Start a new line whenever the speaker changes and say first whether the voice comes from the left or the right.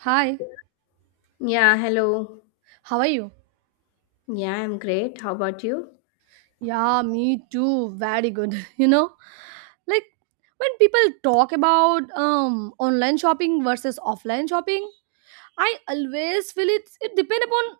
right: Hi,
left: Yeah, hello.
right: how are you?
left: Yeah, I'm great. How about you?
right: Yeah, me too. Very good. You know, like when people talk about online shopping versus offline shopping, I always feel it depends upon,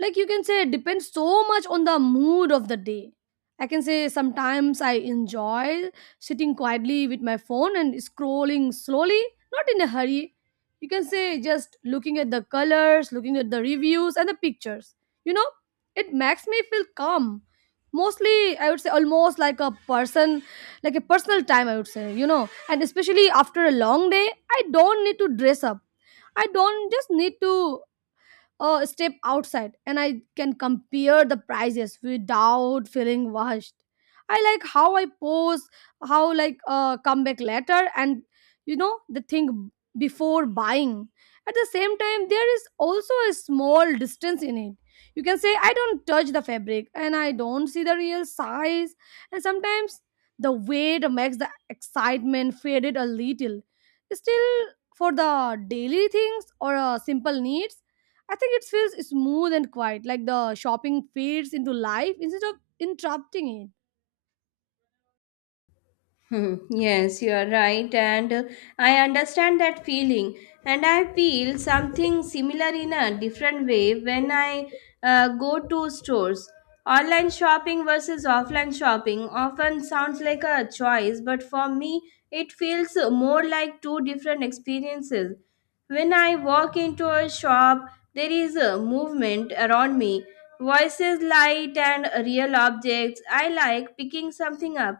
right: like, you can say it depends so much on the mood of the day. I can say sometimes I enjoy sitting quietly with my phone and scrolling slowly, not in a hurry. You can say just looking at the colors, looking at the reviews and the pictures, you know, it makes me feel calm mostly. I would say almost like a personal time, I would say, and especially after a long day I don't need to dress up. I don't just need to step outside, and I can compare the prices without feeling rushed. I like how I pose, how like come back later, and you know the thing before buying. At the same time, there is also a small distance in it. You can say I don't touch the fabric and I don't see the real size, and sometimes the weight makes the excitement faded a little. Still, for the daily things or simple needs, I think it feels smooth and quiet, like the shopping fades into life instead of interrupting it.
left: Hmm, yes, you are right, and I understand that feeling. And I feel something similar in a different way when I go to stores. Online shopping versus offline shopping often sounds like a choice, but for me, it feels more like two different experiences. When I walk into a shop, there is a movement around me, voices, light, and real objects. I like picking something up,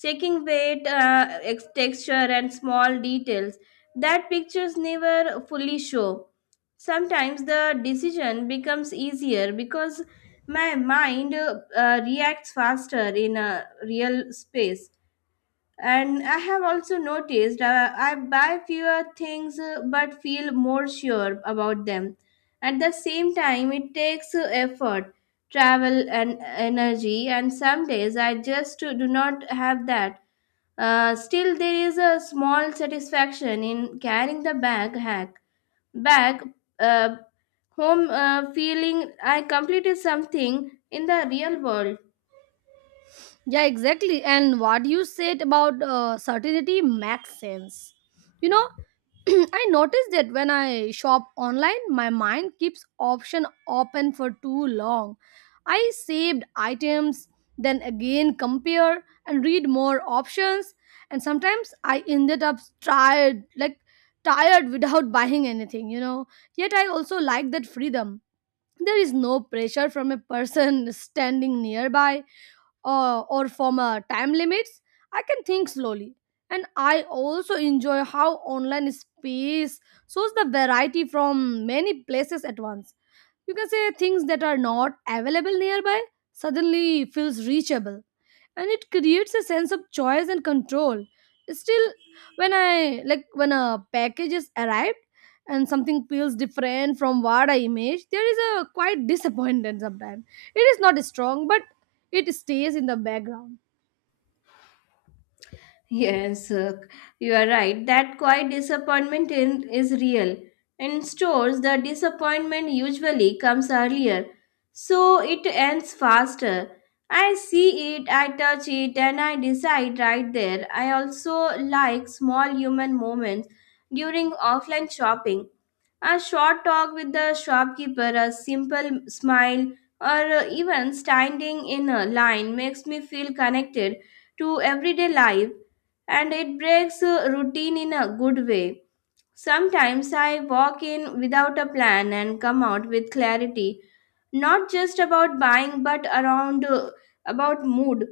left: checking weight, texture, and small details that pictures never fully show. Sometimes the decision becomes easier because my mind reacts faster in a real space. And I have also noticed, I buy fewer things, but feel more sure about them. At the same time, it takes effort, travel, and energy, and some days I just do not have that. Still, there is a small satisfaction in carrying the bag uh, home, feeling I completed something in the real world.
right: Yeah, exactly. And what you said about certainty makes sense. You know, I noticed that when I shop online, my mind keeps option open for too long. I saved items, then again compare and read more options, and sometimes I ended up tired, like tired without buying anything. Yet I also like that freedom. There is no pressure from a person standing nearby, or from time limits. I can think slowly. And I also enjoy how online space shows the variety from many places at once. You can say things that are not available nearby suddenly feels reachable, and it creates a sense of choice and control. Still, when I like when a package is arrived and something feels different from what I imaged, there is a quite disappointment sometimes. It is not strong, but it stays in the background.
left: Yes, you are right. That quiet disappointment in, is real. In stores, the disappointment usually comes earlier, so it ends faster. I see it, I touch it, and I decide right there. I also like small human moments during offline shopping. A short talk with the shopkeeper, a simple smile, or even standing in a line makes me feel connected to everyday life, and it breaks routine in a good way. Sometimes I walk in without a plan and come out with clarity, not just about buying but around about mood.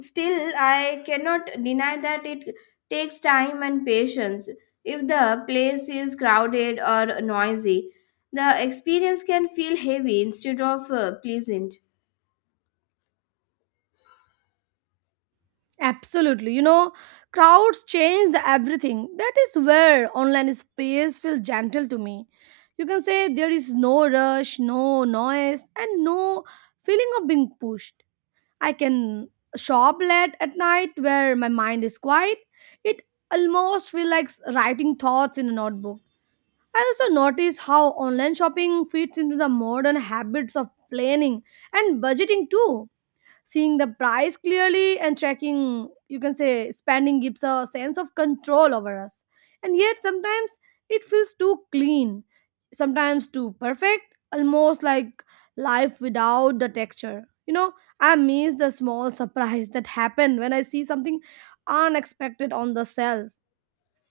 left: Still, I cannot deny that it takes time and patience. If the place is crowded or noisy, the experience can feel heavy instead of pleasant.
right: Absolutely, you know, crowds change the everything. That is where online space feels gentle to me. You can say there is no rush, no noise, and no feeling of being pushed. I can shop late at night where my mind is quiet. It almost feels like writing thoughts in a notebook. I also notice how online shopping fits into the modern habits of planning and budgeting too. Seeing the price clearly and tracking, you can say, spending gives a sense of control over us. And yet, sometimes it feels too clean, sometimes too perfect, almost like life without the texture. You know, I miss the small surprise that happen when I see something unexpected on the shelf.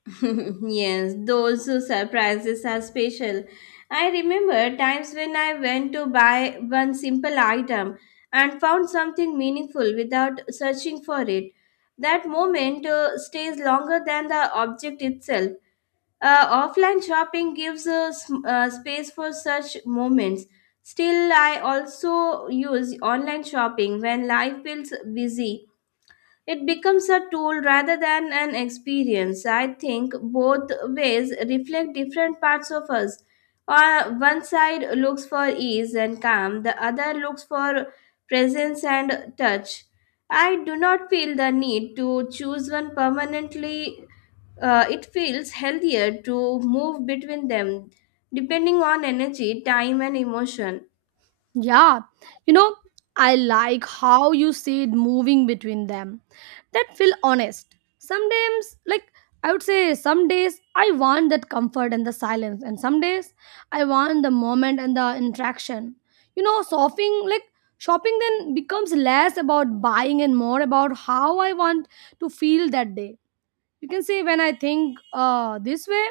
left: Yes, those surprises are special. I remember times when I went to buy one simple item and found something meaningful without searching for it. That moment stays longer than the object itself. Offline shopping gives a space for such moments. Still, I also use online shopping when life feels busy. It becomes a tool rather than an experience. I think both ways reflect different parts of us. On one side looks for ease and calm, the other looks for presence and touch. I do not feel the need to choose one permanently. It feels healthier to move between them, depending on energy, time, and emotion.
right: Yeah, you know, I like how you said moving between them. That feel honest. Sometimes, like, I would say, some days I want that comfort and the silence, and some days I want the moment and the interaction. You know, shopping then becomes less about buying and more about how I want to feel that day. You can say when I think this way,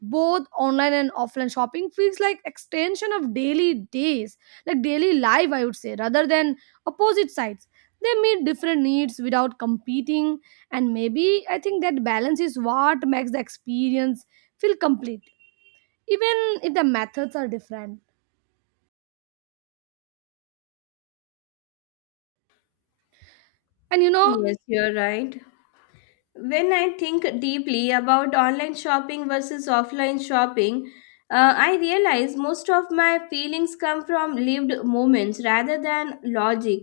right: both online and offline shopping feels like extension of daily days like daily life, I would say, rather than opposite sides. They meet different needs without competing, and maybe I think that balance is what makes the experience feel complete, even if the methods are different and you know
left: Yes, you're right. When I think deeply about online shopping versus offline shopping, I realize most of my feelings come from lived moments rather than logic.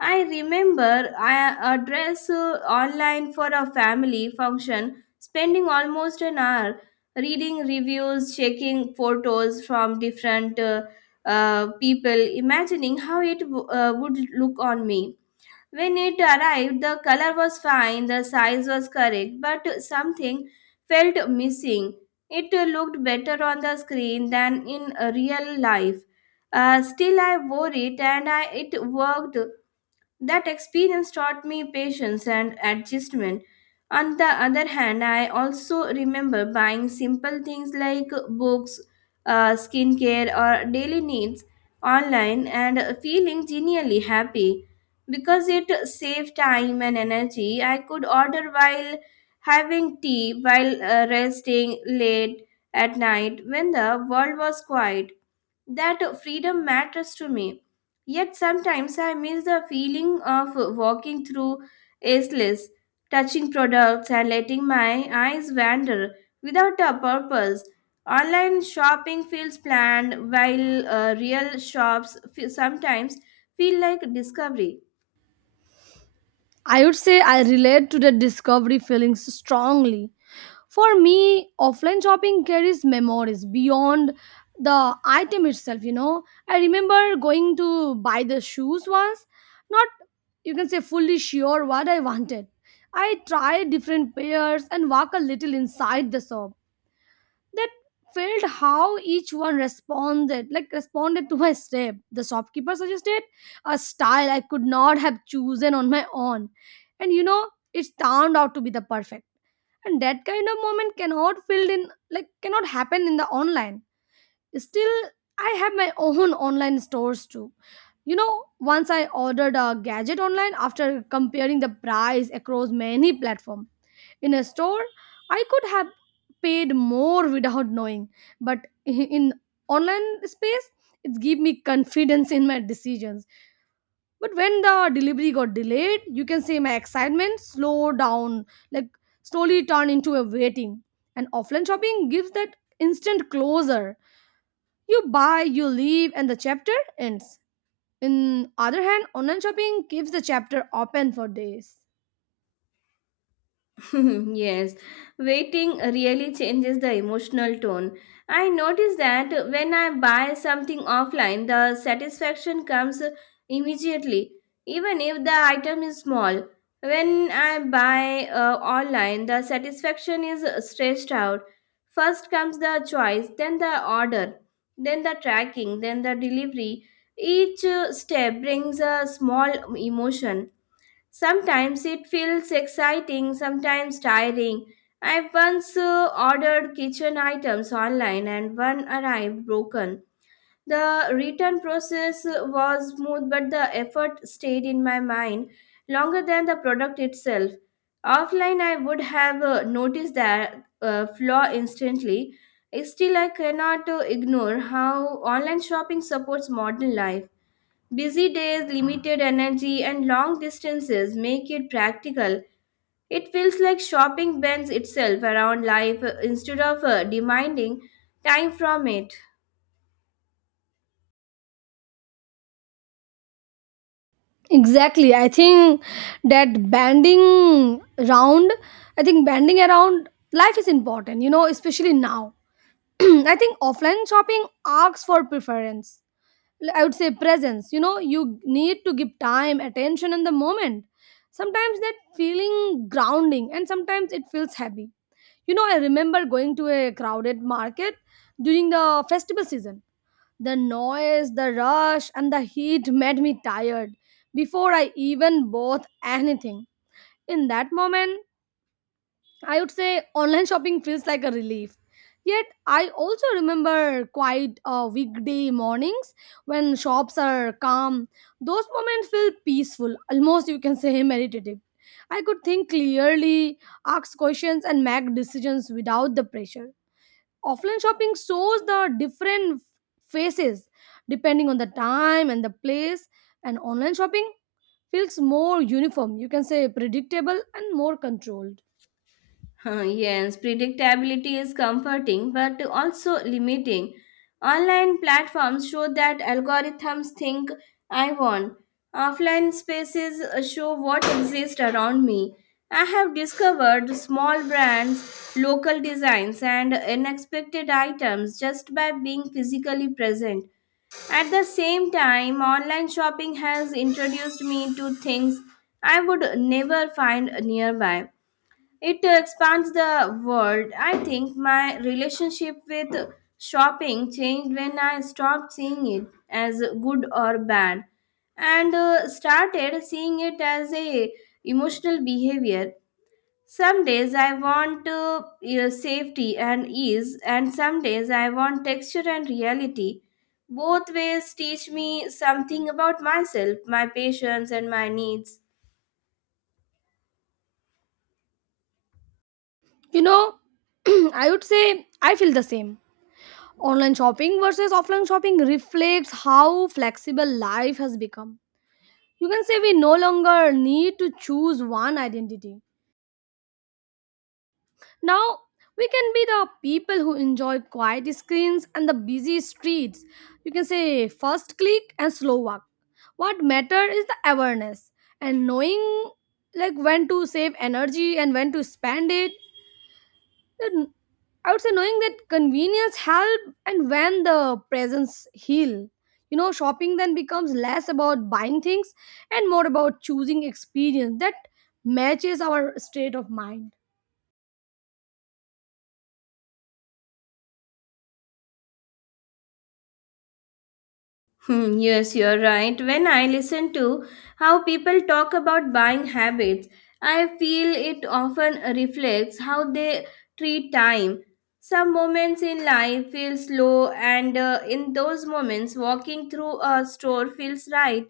left: I remember I a dress online for a family function, spending almost an hour reading reviews, checking photos from different people, imagining how would look on me. When it arrived, the color was fine, the size was correct, but something felt missing. It looked better on the screen than in real life. Still, I wore it and I, it worked. That experience taught me patience and adjustment. On the other hand, I also remember buying simple things like books, skincare, or daily needs online and feeling genuinely happy because it saved time and energy. I could order while having tea, while resting late at night when the world was quiet. That freedom matters to me. Yet sometimes I miss the feeling of walking through aisles, touching products, and letting my eyes wander without a purpose. Online shopping feels planned, while real sometimes feel like discovery.
right: I would say I relate to the discovery feelings strongly. For me, offline shopping carries memories beyond the item itself, you know. I remember going to buy the shoes once, not, you can say, fully sure what I wanted. I tried different pairs and walk a little inside the shop. That felt how each one responded to my step. The shopkeeper suggested a style I could not have chosen on my own, and, you know, it turned out to be the perfect. And that kind of moment cannot happen in the online. Still, I have my own online stores too. You know, once I ordered a gadget online after comparing the price across many platforms. In a store, I could have paid more without knowing, but in online space, it gave me confidence in my decisions. But when the delivery got delayed, you can say my excitement slowed down, like slowly turned into a waiting. And offline shopping gives that instant closure. You buy, you leave, and the chapter ends. In other hand, online shopping keeps the chapter open for days.
left: Yes, waiting really changes the emotional tone. I notice that when I buy something offline, the satisfaction comes immediately, even if the item is small. When I buy online, the satisfaction is stretched out. First comes the choice, then the order, then the tracking, then the delivery. Each step brings a small emotion. Sometimes it feels exciting, sometimes tiring. I once ordered kitchen items online and one arrived broken. The return process was smooth, but the effort stayed in my mind longer than the product itself. Offline, I would have noticed that flaw instantly. Still, I cannot ignore how online shopping supports modern life. Busy days, limited energy, and long distances make it practical. It feels like shopping bends itself around life instead of demanding time from it.
right: Exactly. I think that banding round, banding around life is important, you know, especially now. I think offline shopping asks for preference. I would say presence. You know, you need to give time, attention in the moment. Sometimes that feeling grounding and sometimes it feels heavy. You know, I remember going to a crowded market during the festival season. The noise, the rush, and the heat made me tired before I even bought anything. In that moment, I would say online shopping feels like a relief. Yet, I also remember quite weekday mornings when shops are calm. Those moments feel peaceful, almost, you can say, meditative. I could think clearly, ask questions, and make decisions without the pressure. Offline shopping shows the different faces depending on the time and the place, and online shopping feels more uniform, you can say predictable and more controlled,
left: Yes, predictability is comforting but also limiting. Online platforms show that algorithms think I want. Offline spaces show what exists around me. I have discovered small brands, local designs, and unexpected items just by being physically present. At the same time, online shopping has introduced me to things I would never find nearby. It expands the world. I think my relationship with shopping changed when I stopped seeing it as good or bad and started seeing it as a emotional behavior. Some days I want safety and ease, and some days I want texture and reality. Both ways teach me something about myself, my patience and my needs.
right: you know. I would say I feel the same. Online shopping versus offline shopping reflects how flexible life has become. You can say we no longer need to choose one identity. Now, we can be the people who enjoy quiet screens and the busy streets. You can say first click and slow walk. What matter is the awareness and knowing, like, when to save energy and when to spend it. Then I would say knowing that convenience help and when the presence heal. You know, shopping then becomes less about buying things and more about choosing experience that matches our state of mind.
left: Hmm, yes, you're right. When I listen to how people talk about buying habits, I feel it often reflects how they treat time. Some moments in life feel slow, and in those moments, walking through a store feels right.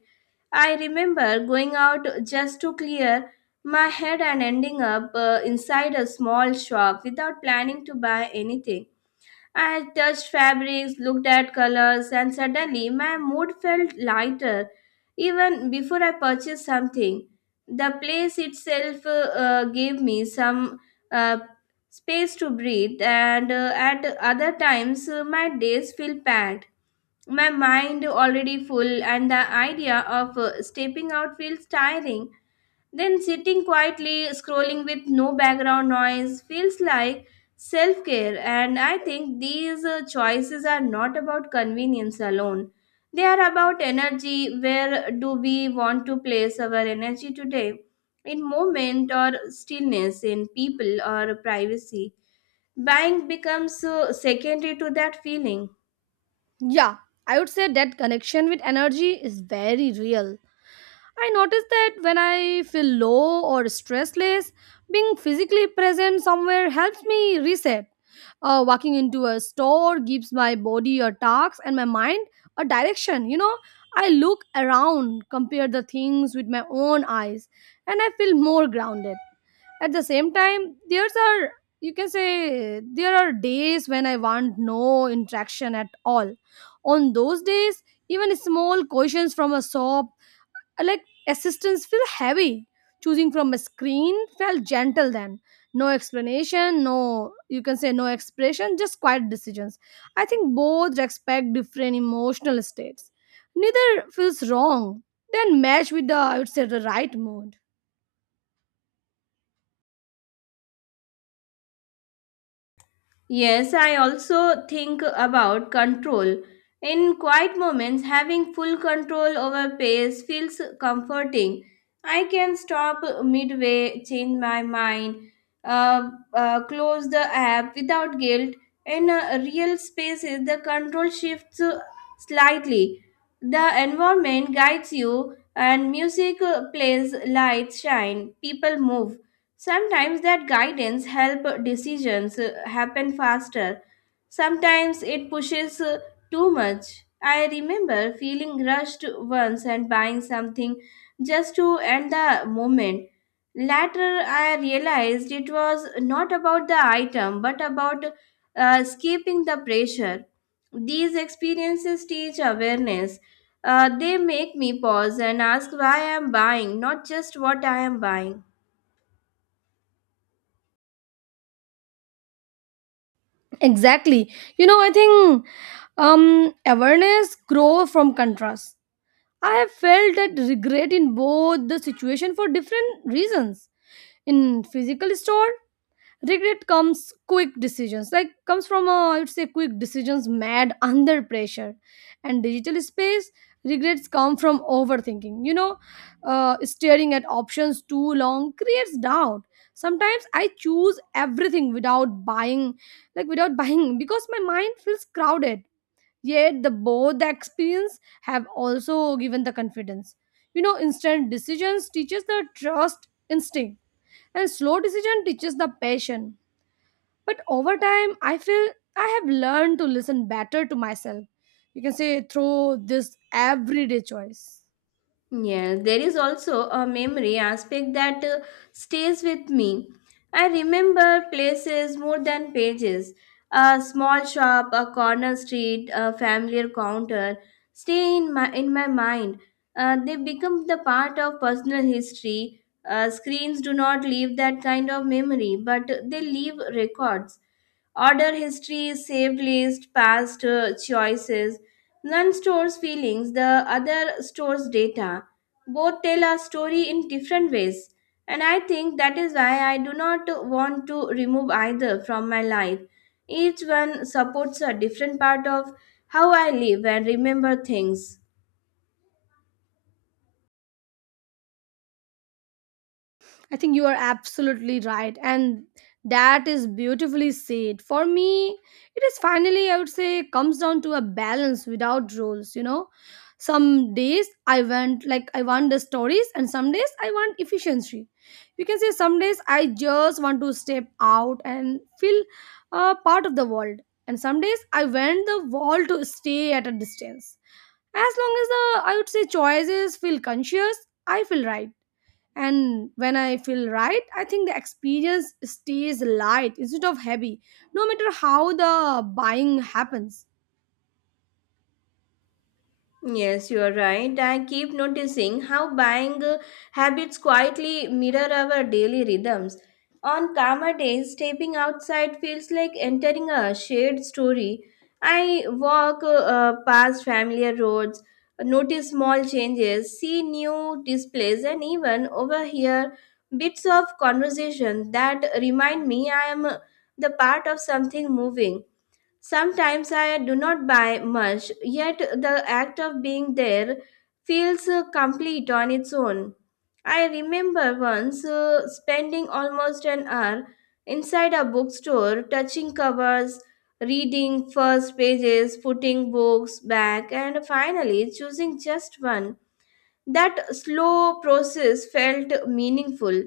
left: I remember going out just to clear my head and ending up inside a small shop without planning to buy anything. I touched fabrics, looked at colors, and suddenly my mood felt lighter even before I purchased something. The place itself gave me some uh, space to breathe, and at other times, my days feel packed. My mind already full, and the idea of stepping out feels tiring. Then sitting quietly, scrolling with no background noise feels like self care, and I think these choices are not about convenience alone. They are about energy. Where do we want to place our energy today? In moment or stillness, in people or privacy. Buying becomes secondary to that feeling.
right: Yeah, I would say that connection with energy is very real. I notice that when I feel low or stressless, being physically present somewhere helps me reset. Walking into a store gives my body a task and my mind a direction, you know. I look around, compare the things with my own eyes, and I feel more grounded. At the same time, there's are you can say there are days when I want no interaction at all. On those days, even small questions from a shop, like assistance, feel heavy. Choosing from a screen felt gentle then. No explanation, no, you can say, no expression, just quiet decisions. I think both respect different emotional states, neither feels wrong, then match with the, I would say, the right mood.
left: Yes, I also think about control. In quiet moments, having full control over pace feels comforting. I can stop midway, change my mind, uh, close the app without guilt. In real spaces, the control shifts slightly. The environment guides you, and music plays, lights shine, people move. Sometimes that guidance help decisions happen faster. Sometimes it pushes too much. I remember feeling rushed once and buying something just to end the moment. Later, I realized it was not about the item but about escaping the pressure. These experiences teach awareness. They make me pause and ask why I am buying, not just what I am buying.
right: Exactly, you know, I think awareness grow from contrast. I have felt that regret in both the situation for different reasons. In physical store, regret comes from, I would say, quick decisions mad under pressure. And digital space, regrets come from overthinking, you know, staring at options too long creates doubt. Sometimes I choose everything without buying, like without buying, because my mind feels crowded. Yet the both the experience have also given the confidence, you know. Instant decisions teaches the trust instinct, and slow decision teaches the passion. But over time I feel I have learned to listen better to myself, you can say through this everyday choice.
left: Yes, there is also a memory aspect that stays with me. I remember places more than pages. A small shop, a corner street, a familiar counter stay in my mind. They become the part of personal history. Screens do not leave that kind of memory, but they leave records. Order history, saved list, past choices. One stores feelings, the other stores data. Both tell our story in different ways. And I think that is why I do not want to remove either from my life. Each one supports a different part of how I live and remember things.
right: I think you are absolutely right. And that is beautifully said. For me, it is finally, I would say, comes down to a balance without rules, you know. Some days I want the stories, and some days I want efficiency. You can say some days I just want to step out and feel part of the world. And some days I want the world to stay at a distance. As long as the, I would say, choices feel conscious, I feel right, and when I feel right, I think the experience stays light instead of heavy no matter how the buying happens.
left: Yes, you are right. I keep noticing how buying habits quietly mirror our daily rhythms. On calmer days, stepping outside feels like entering a shared story. I walk past familiar roads, notice small changes, see new displays, and even overhear bits of conversation that remind me I am the part of something moving. Sometimes I do not buy much, yet the act of being there feels complete on its own. I remember once spending almost an hour inside a bookstore, touching covers, reading first pages, putting books back, and finally choosing just one. That slow process felt meaningful.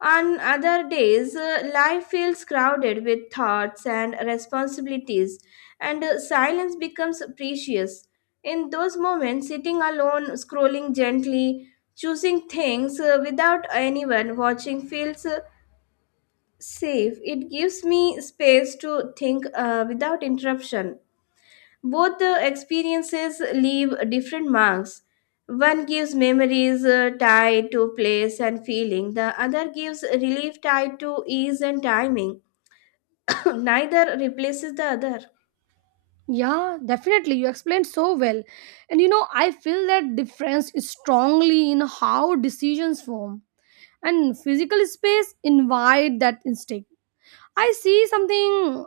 left: On other days, life feels crowded with thoughts and responsibilities, and silence becomes precious. In those moments, sitting alone, scrolling gently, choosing things without anyone watching feels safe. It gives me space to think without interruption. Both the experiences leave different marks. One gives memories tied to place and feeling, the other gives relief tied to ease and timing. Neither replaces the other.
right: Yeah, definitely, you explained so well. And I feel that difference is strongly in how decisions form, and physical space invite that instinct. I see something.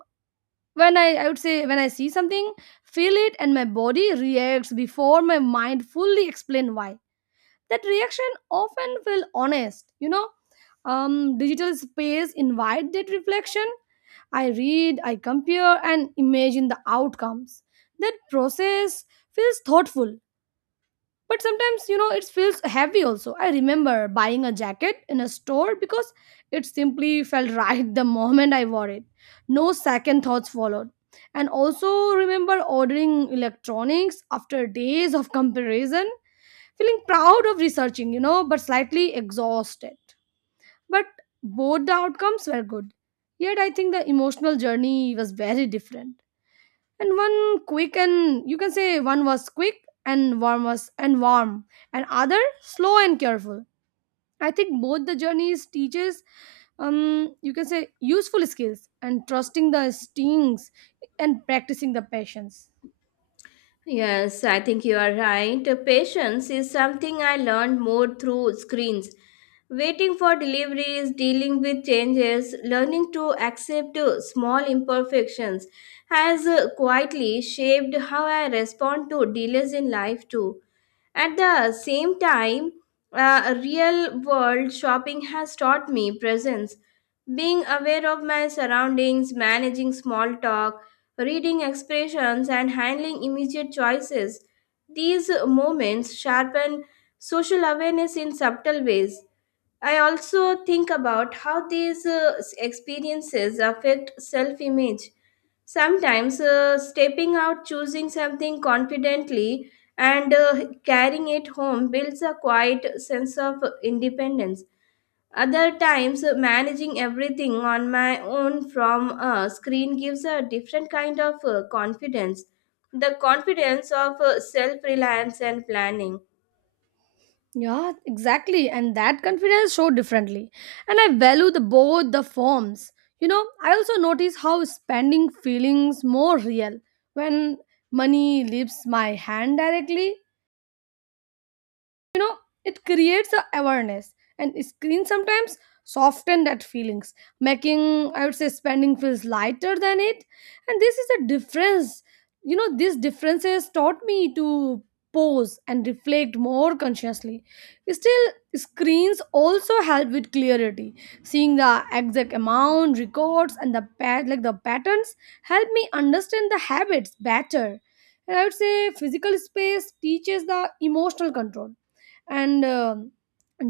right: When I would say, when I see something, feel it, and my body reacts before my mind fully explain why, that reaction often feel honest. Digital space invite that reflection. I read, I compare, and imagine the outcomes. That process feels thoughtful, but sometimes it feels heavy also. I remember buying a jacket in a store because it simply felt right the moment I wore it. No second thoughts followed. And also remember ordering electronics after days of comparison, feeling proud of researching, but slightly exhausted. But both the outcomes were good. Yet I think the emotional journey was very different. And one quick and you can say One was quick and warm, and other slow and careful. I think both the journeys teaches you can say useful skills, and trusting the instincts, and practicing the patience.
left: Yes, I think you are right. Patience is something I learned more through screens. Waiting for deliveries, dealing with changes, learning to accept small imperfections has quietly shaped how I respond to delays in life too. At the same time, real world shopping has taught me presence. Being aware of my surroundings, managing small talk, reading expressions, and handling immediate choices. These moments sharpen social awareness in subtle ways. I also think about how these experiences affect self image. Sometimes stepping out, choosing something confidently, and carrying it home builds a quiet sense of independence. Other times, managing everything on my own from a screen gives a different kind of confidence. The confidence of self reliance and planning.
right: Yeah, exactly. And that confidence showed differently. And I value the both the forms. I also notice how spending feelings more real when money leaves my hand directly. It creates a awareness, and screen sometimes soften that feelings, making, I would say, spending feels lighter than it. And this is a difference. These differences taught me to pause and reflect more consciously. Still, screens also help with clarity. Seeing the exact amount, records, and the patterns help me understand the habits better. And I would say physical space teaches the emotional control, and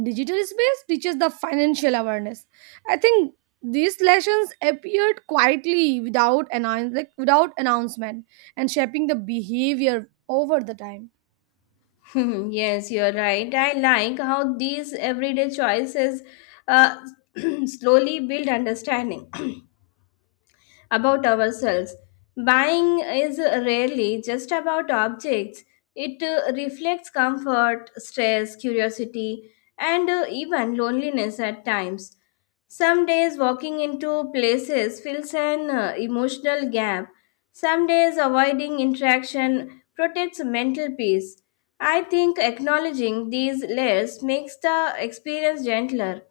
right: digital space teaches the financial awareness. I think these lessons appeared quietly without announcement, and shaping the behavior over the time.
left: Yes, you're right. I like how these everyday choices uh, slowly build understanding. About ourselves. Buying is rarely just about objects, it reflects comfort, stress, curiosity, and even loneliness at times. Some days walking into places fills an emotional gap. Some days avoiding interaction protects mental peace. I think acknowledging these layers makes the experience gentler.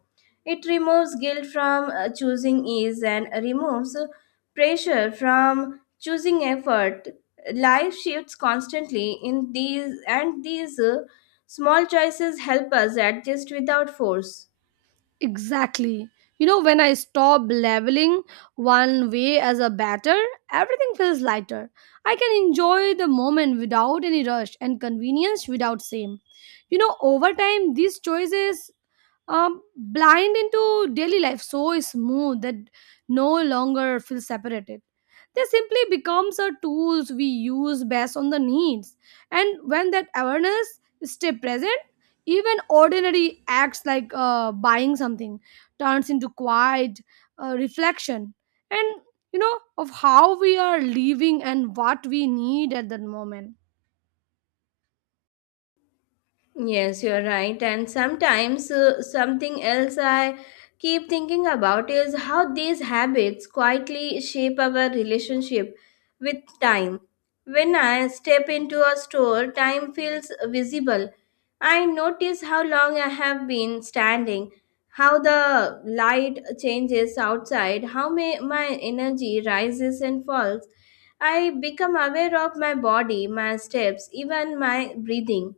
left: It removes guilt from choosing ease and removes pressure from choosing effort. Life shifts constantly in these, and these small choices help us adjust without force.
right: Exactly. When I stop leveling one way as a batter, everything feels lighter. I can enjoy the moment without any rush, and convenience without same. Over time, these choices blind into daily life so smooth that no longer feel separated. They simply becomes a tools we use based on the needs. And when that awareness stay present, even ordinary acts like buying something turns into quiet reflection, and of how we are living and what we need at that moment.
left: Yes, you're right. And sometimes something else I keep thinking about is how these habits quietly shape our relationship with time. When I step into a store, time feels visible. I notice how long I have been standing, how the light changes outside, how may, my energy rises and falls. I become aware of my body, my steps, even my breathing.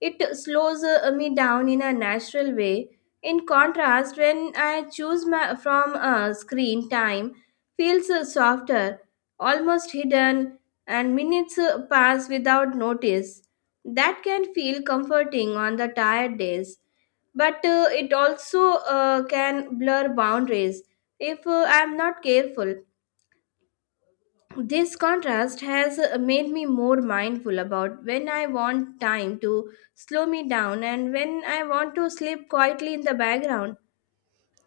left: It slows me down in a natural way. In contrast, when I choose my, from a screen, time feels softer, almost hidden, and minutes pass without notice. That can feel comforting on the tired days, but it also can blur boundaries if I am not careful. This contrast has made me more mindful about when I want time to slow me down and when I want to sleep quietly in the background.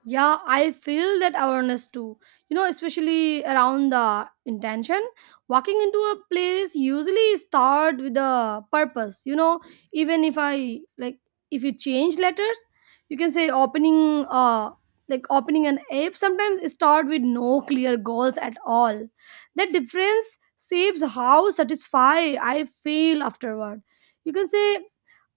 right: Yeah, I feel that awareness too. Especially around the intention. Walking into a place usually start with a purpose. Even if I like if you change letters, you can say opening an app sometimes start with no clear goals at all. That difference shapes how satisfied I feel afterward. You can say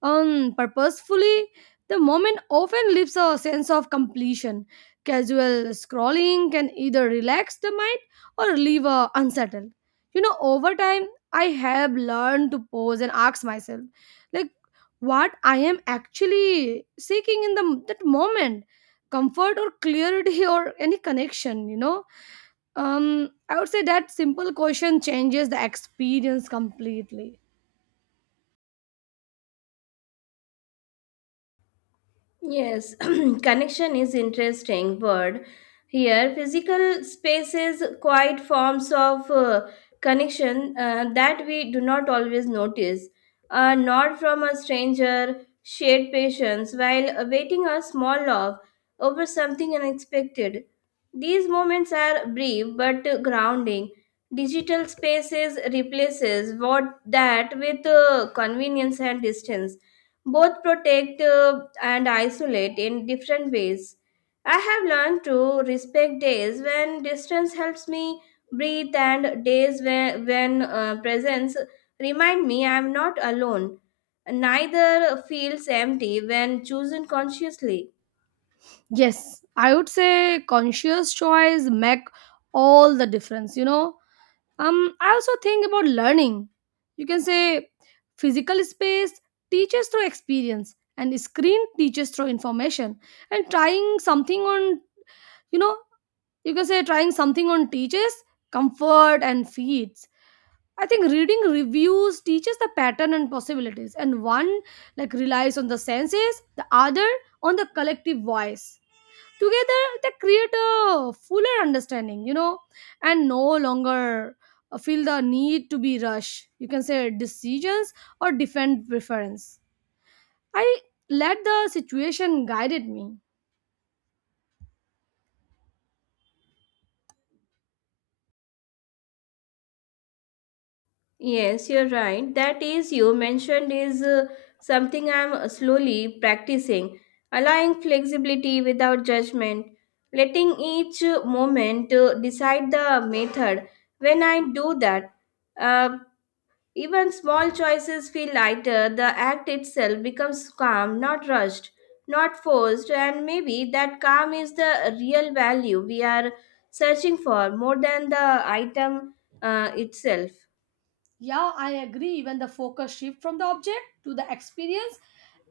right: purposefully the moment often leaves a sense of completion. Casual scrolling can either relax the mind or leave a unsettled. Over time, I have learned to pause and ask myself, like, what I am actually seeking in the that moment, comfort or clarity or any connection. I would say that simple question changes the experience completely.
left: Yes, connection is interesting word here. Physical spaces, quiet forms of connection that we do not always notice. A nod from a stranger, shared patience while awaiting a small love over something unexpected. These moments are brief but grounding. Digital spaces replaces what that with convenience and distance, both protect and isolate in different ways. I have learned to respect days when distance helps me breathe and days when presence remind me I am not alone. Neither feels empty when chosen consciously.
right: Yes, I would say conscious choice make all the difference. I also think about learning. You can say physical space teaches through experience, and screen teaches through information. And trying something on you know you can say trying something on teaches comfort and feeds. I think reading reviews teaches the pattern and possibilities, and one, like, relies on the senses, the other on the collective voice. Together, they create a fuller understanding, and no longer feel the need to be rushed. You can say decisions or defend preference. I let the situation guided me.
left: Yes, you're right. That is, you mentioned, is something I'm slowly practicing, allowing flexibility without judgment, letting each moment decide the method. When I do that, uh, even small choices feel lighter. The act itself becomes calm, not rushed, not forced, and maybe that calm is the real value we are searching for more than the item itself.
right: Yeah, I agree. When the focus shift from the object to the experience,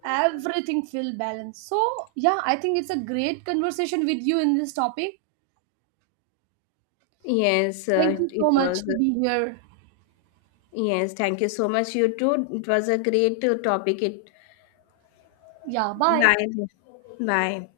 right: everything feel balanced. So yeah, I think it's a great conversation with you in this topic.
left: Yes,
right: Thank you
left: it
right: so
left: was.
right: much to be here.
left: Yes, thank you so much. You too. It was a great topic. It
right: Yeah, bye.
left: bye. Bye.